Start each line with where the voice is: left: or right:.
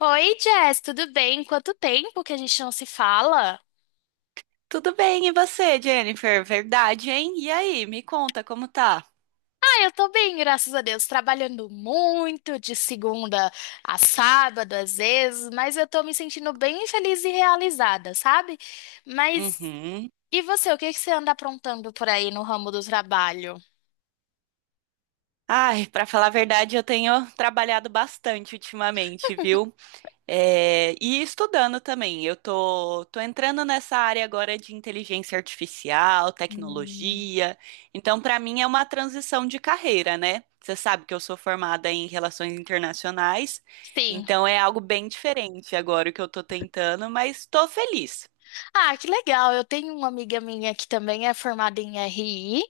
left: Oi, Jess, tudo bem? Quanto tempo que a gente não se fala?
right: Tudo bem, e você, Jennifer? Verdade, hein? E aí, me conta como tá?
left: Ah, eu tô bem, graças a Deus. Trabalhando muito, de segunda a sábado, às vezes, mas eu tô me sentindo bem feliz e realizada, sabe? Mas
right: Uhum.
left: e você, o que que você anda aprontando por aí no ramo do trabalho?
right: Ai, pra falar a verdade, eu tenho trabalhado bastante ultimamente, viu? É, e estudando também. Eu tô entrando nessa área agora de inteligência artificial,
left: Hum.
right: tecnologia. Então, pra mim é uma transição de carreira, né? Você sabe que eu sou formada em relações internacionais,
left: Sim.
right: então é algo bem diferente agora o que eu tô tentando, mas tô feliz.
left: Ah, que legal. Eu tenho uma amiga minha que também é formada em RI,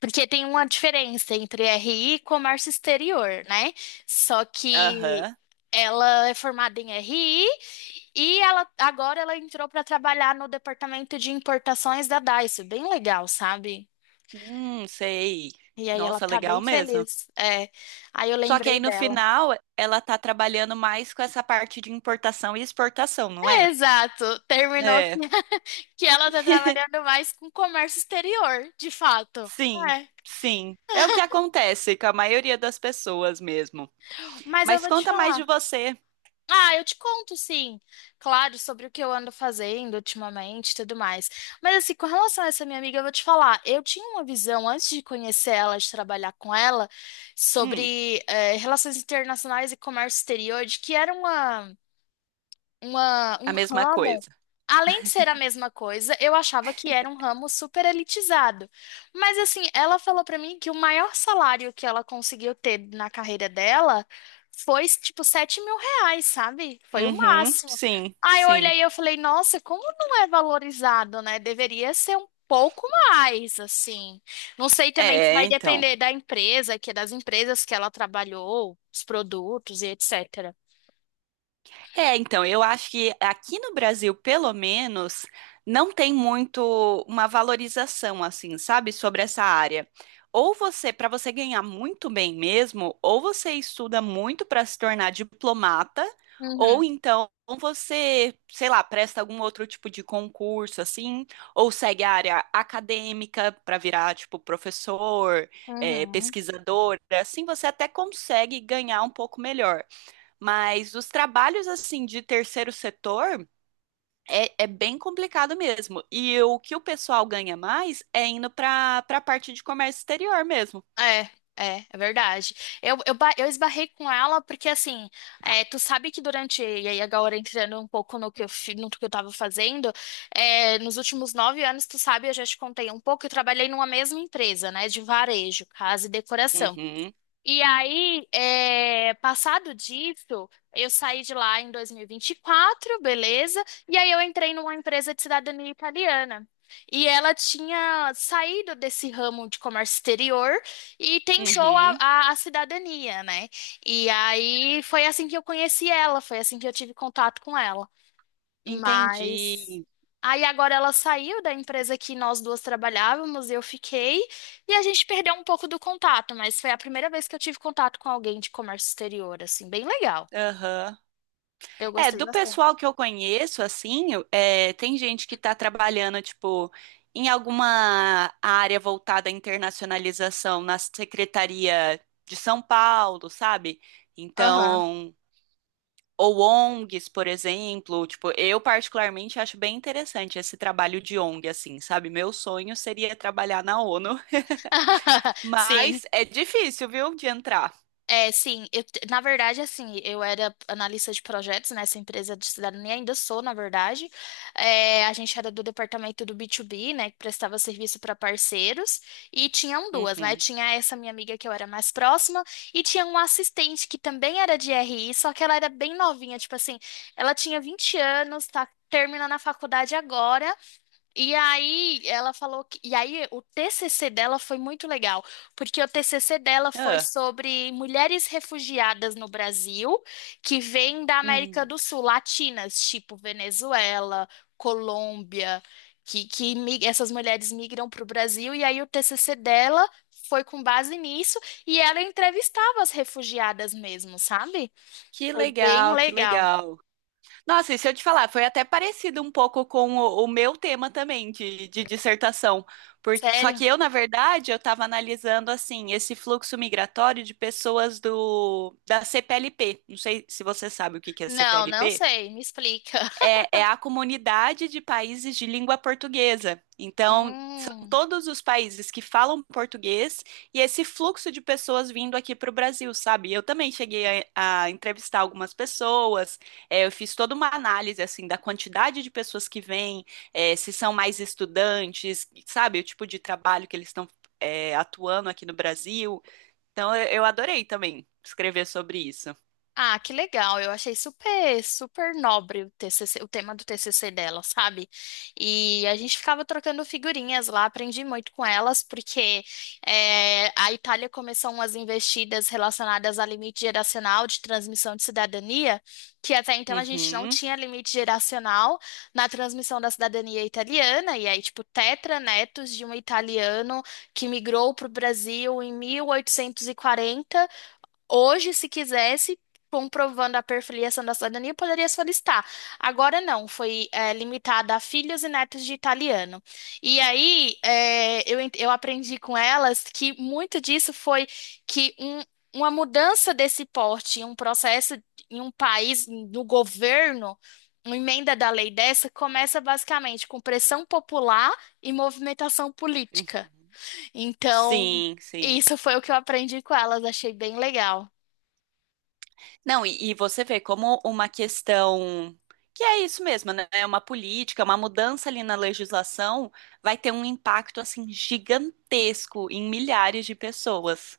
left: porque tem uma diferença entre RI e comércio exterior, né? Só que
right: Aham.
left: ela é formada em RI e ela agora ela entrou para trabalhar no departamento de importações da Daiso. Bem legal, sabe?
right: Sei.
left: E aí ela
right: Nossa,
left: tá
right: legal
left: bem
right: mesmo.
left: feliz. É. Aí eu
right: Só que aí
left: lembrei
right: no
left: dela.
right: final ela tá trabalhando mais com essa parte de importação e exportação, não
left: É,
right: é?
left: exato. Terminou que,
right: É,
left: que ela tá trabalhando mais com comércio exterior, de fato.
right: sim,
left: É.
right: sim. É o que acontece com a maioria das pessoas mesmo.
left: Mas eu
right: Mas
left: vou te
right: conta mais de
left: falar.
right: você.
left: Ah, eu te conto, sim. Claro, sobre o que eu ando fazendo ultimamente e tudo mais. Mas, assim, com relação a essa minha amiga, eu vou te falar. Eu tinha uma visão, antes de conhecer ela, de trabalhar com ela,
right: Hum,
left: sobre relações internacionais e comércio exterior, de que era um
right: a mesma
left: ramo,
right: coisa.
left: além de ser a mesma coisa, eu achava que era um ramo super elitizado. Mas assim, ela falou pra mim que o maior salário que ela conseguiu ter na carreira dela foi tipo R$ 7.000, sabe? Foi o
right: Uhum,
left: máximo.
right: sim,
left: Aí eu
right: sim.
left: olhei e eu falei, nossa, como não é valorizado, né? Deveria ser um pouco mais, assim. Não sei também se vai
right: É, então.
left: depender da empresa, que é das empresas que ela trabalhou, os produtos e etc.
right: É, então, eu acho que aqui no Brasil, pelo menos, não tem muito uma valorização assim, sabe, sobre essa área. Ou você, para você ganhar muito bem mesmo, ou você estuda muito para se tornar diplomata, ou
left: Uhum,
right: então você, sei lá, presta algum outro tipo de concurso assim, ou segue a área acadêmica para virar tipo professor,
left: uhum.
right: pesquisador, assim você até consegue ganhar um pouco melhor. Mas os trabalhos assim de terceiro setor é bem complicado mesmo. E o que o pessoal ganha mais é indo para a parte de comércio exterior mesmo.
left: É, é, é verdade. Eu esbarrei com ela porque, assim, é, tu sabe que durante, e aí agora entrando um pouco no que no que eu tava fazendo, é, nos últimos 9 anos, tu sabe, eu já te contei um pouco, eu trabalhei numa mesma empresa, né, de varejo, casa e decoração.
right: Uhum,
left: E aí, é, passado disso, eu saí de lá em 2024, beleza? E aí eu entrei numa empresa de cidadania italiana. E ela tinha saído desse ramo de comércio exterior e tentou a,
right: uhum,
left: a- a cidadania, né? E aí foi assim que eu conheci ela, foi assim que eu tive contato com ela. Mas
right: entendi.
left: aí agora ela saiu da empresa que nós duas trabalhávamos, eu fiquei, e a gente perdeu um pouco do contato, mas foi a primeira vez que eu tive contato com alguém de comércio exterior, assim, bem legal.
right: Aham.
left: Eu
right: É,
left: gostei
right: do
left: bastante.
right: pessoal que eu conheço, assim, é, tem gente que tá trabalhando, tipo, em alguma área voltada à internacionalização na Secretaria de São Paulo, sabe?
left: Aham.
right: Então, ou ONGs, por exemplo, tipo, eu particularmente acho bem interessante esse trabalho de ONG, assim, sabe? Meu sonho seria trabalhar na ONU,
left: Sim.
right: mas é difícil, viu, de entrar.
left: É, sim, na verdade, assim, eu era analista de projetos nessa empresa de cidadania, ainda sou, na verdade. É, a gente era do departamento do B2B, né, que prestava serviço para parceiros, e tinham duas, né?
right: Uhum.
left: Tinha essa minha amiga que eu era mais próxima, e tinha uma assistente que também era de RI, só que ela era bem novinha, tipo assim, ela tinha 20 anos, tá terminando a faculdade agora, e aí ela falou que, e aí o TCC dela foi muito legal, porque o TCC dela foi
right: Ah,
left: sobre mulheres refugiadas no Brasil que vêm da América
right: hum.
left: do Sul, latinas, tipo Venezuela, Colômbia, essas mulheres migram para o Brasil, e aí o TCC dela foi com base nisso, e ela entrevistava as refugiadas mesmo, sabe?
right: Que
left: Foi bem
right: legal, que
left: legal.
right: legal. Nossa, e se eu te falar, foi até parecido um pouco com o meu tema também de dissertação. Por, só
left: Sério?
right: que eu, na verdade, eu estava analisando assim esse fluxo migratório de pessoas do da CPLP. Não sei se você sabe o que que é
left: Não, não
right: CPLP.
left: sei, me explica.
right: É, é a comunidade de países de língua portuguesa. Então, são
left: Hum.
right: todos os países que falam português e esse fluxo de pessoas vindo aqui para o Brasil, sabe? Eu também cheguei a entrevistar algumas pessoas, é, eu fiz toda uma análise, assim, da quantidade de pessoas que vêm, é, se são mais estudantes, sabe? O tipo de trabalho que eles estão, é, atuando aqui no Brasil. Então, eu adorei também escrever sobre isso.
left: Ah, que legal. Eu achei super, super nobre o TCC, o tema do TCC dela, sabe? E a gente ficava trocando figurinhas lá, aprendi muito com elas, porque a Itália começou umas investidas relacionadas a limite geracional de transmissão de cidadania, que até então a gente não
right: Uhum,
left: tinha limite geracional na transmissão da cidadania italiana, e aí, tipo, tetranetos de um italiano que migrou para o Brasil em 1840. Hoje, se quisesse, comprovando a perfiliação da cidadania, poderia solicitar. Agora não, foi limitada a filhos e netos de italiano. E aí, é, eu aprendi com elas que muito disso foi que uma mudança desse porte, um processo em um país, no governo, uma emenda da lei dessa, começa basicamente com pressão popular e movimentação política.
right: uhum.
left: Então,
right: Sim, sim.
left: isso foi o que eu aprendi com elas, achei bem legal.
right: Não, e você vê como uma questão que é isso mesmo, né? É uma política, uma mudança ali na legislação vai ter um impacto assim gigantesco em milhares de pessoas.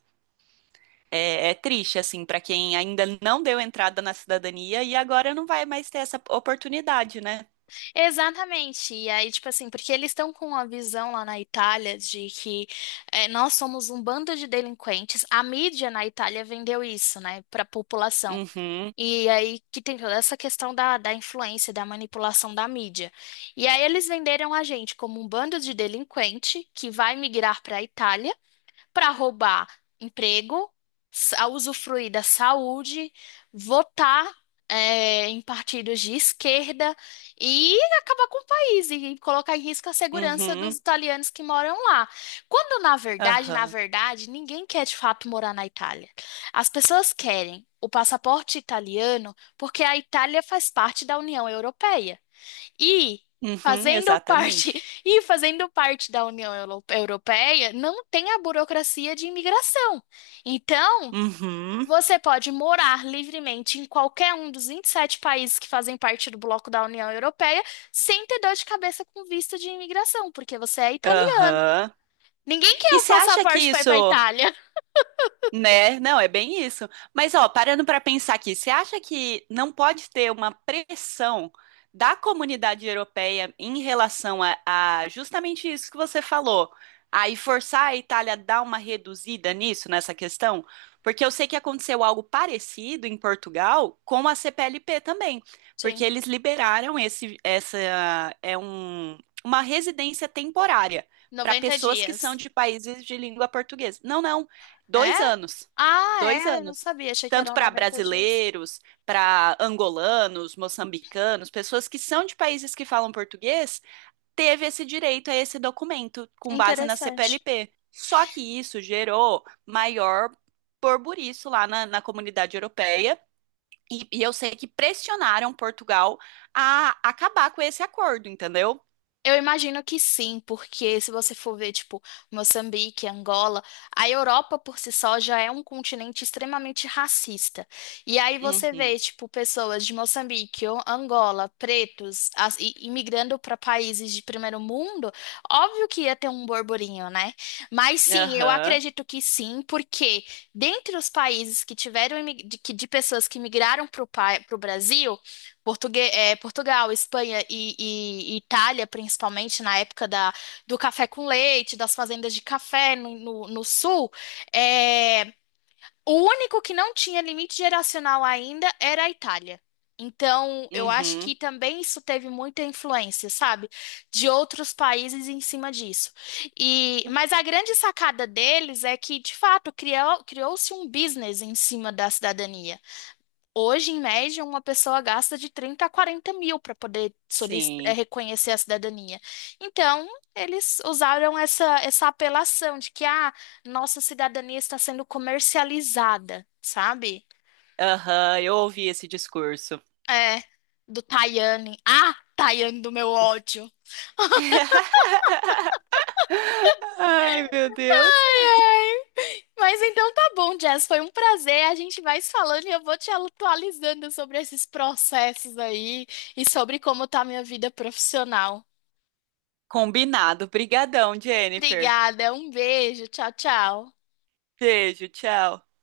right: É, é triste assim para quem ainda não deu entrada na cidadania e agora não vai mais ter essa oportunidade, né?
left: Exatamente. E aí, tipo assim, porque eles estão com uma visão lá na Itália de que nós somos um bando de delinquentes. A mídia na Itália vendeu isso, né, para a população.
right: Uhum,
left: E aí que tem toda essa questão da influência, da manipulação da mídia. E aí eles venderam a gente como um bando de delinquente que vai migrar para a Itália para roubar emprego, usufruir da saúde, votar em partidos de esquerda e acabar com o país e colocar em risco a segurança dos
right: uhum,
left: italianos que moram lá. Quando, na
right: aham,
left: verdade, ninguém quer de fato morar na Itália. As pessoas querem o passaporte italiano porque a Itália faz parte da União Europeia. E
right: uhum,
left: fazendo parte,
right: exatamente.
left: e fazendo parte da União Euro- Europeia, não tem a burocracia de imigração. Então,
right: Uhum,
left: você pode morar livremente em qualquer um dos 27 países que fazem parte do bloco da União Europeia, sem ter dor de cabeça com visto de imigração, porque você é italiano.
right: aham.
left: Ninguém quer
right: E
left: o
right: você acha que
left: passaporte para ir
right: isso
left: para Itália.
right: né? Não, é bem isso. Mas, ó, parando para pensar aqui, você acha que não pode ter uma pressão da comunidade europeia em relação a justamente isso que você falou, aí forçar a Itália a dar uma reduzida nisso, nessa questão? Porque eu sei que aconteceu algo parecido em Portugal com a CPLP também, porque
left: Sim,
right: eles liberaram esse, essa, é um, uma residência temporária para
left: 90
right: pessoas que são
left: dias.
right: de países de língua portuguesa. Não, não.
left: É?
right: Dois anos.
left: Ah,
right: Dois
left: é, eu não
right: anos.
left: sabia, achei que
right: Tanto
left: eram
right: para
left: 90 dias.
right: brasileiros, para angolanos, moçambicanos, pessoas que são de países que falam português, teve esse direito a esse documento com base na
left: Interessante.
right: CPLP. Só que isso gerou maior burbuliço lá na comunidade europeia. E eu sei que pressionaram Portugal a acabar com esse acordo, entendeu?
left: Eu imagino que sim, porque se você for ver, tipo, Moçambique, Angola, a Europa por si só já é um continente extremamente racista. E aí você
right: Uhum.
left: vê, tipo, pessoas de Moçambique ou Angola, pretos, imigrando para países de primeiro mundo, óbvio que ia ter um borburinho, né? Mas sim, eu
right: Aham.
left: acredito que sim, porque dentre os países que tiveram de pessoas que migraram para o Brasil, Portugal, Espanha e Itália, principalmente na época do café com leite, das fazendas de café no sul, é, o único que não tinha limite geracional ainda era a Itália. Então, eu acho
right: Uhum.
left: que também isso teve muita influência, sabe, de outros países em cima disso. E, mas a grande sacada deles é que, de fato, criou-se um business em cima da cidadania. Hoje, em média, uma pessoa gasta de 30 a 40 mil para poder
right: Sim.
left: reconhecer a cidadania. Então, eles usaram essa apelação de que a nossa cidadania está sendo comercializada, sabe?
right: Aham. Eu ouvi esse discurso.
left: É, do Tayane. Ah, Tayane do meu ódio.
right: Ai, meu Deus.
left: Ai, ai. Mas então tá bom, Jess. Foi um prazer. A gente vai se falando e eu vou te atualizando sobre esses processos aí e sobre como tá a minha vida profissional.
right: Combinado. Brigadão, Jennifer.
left: Obrigada, um beijo, tchau, tchau.
right: Beijo, tchau.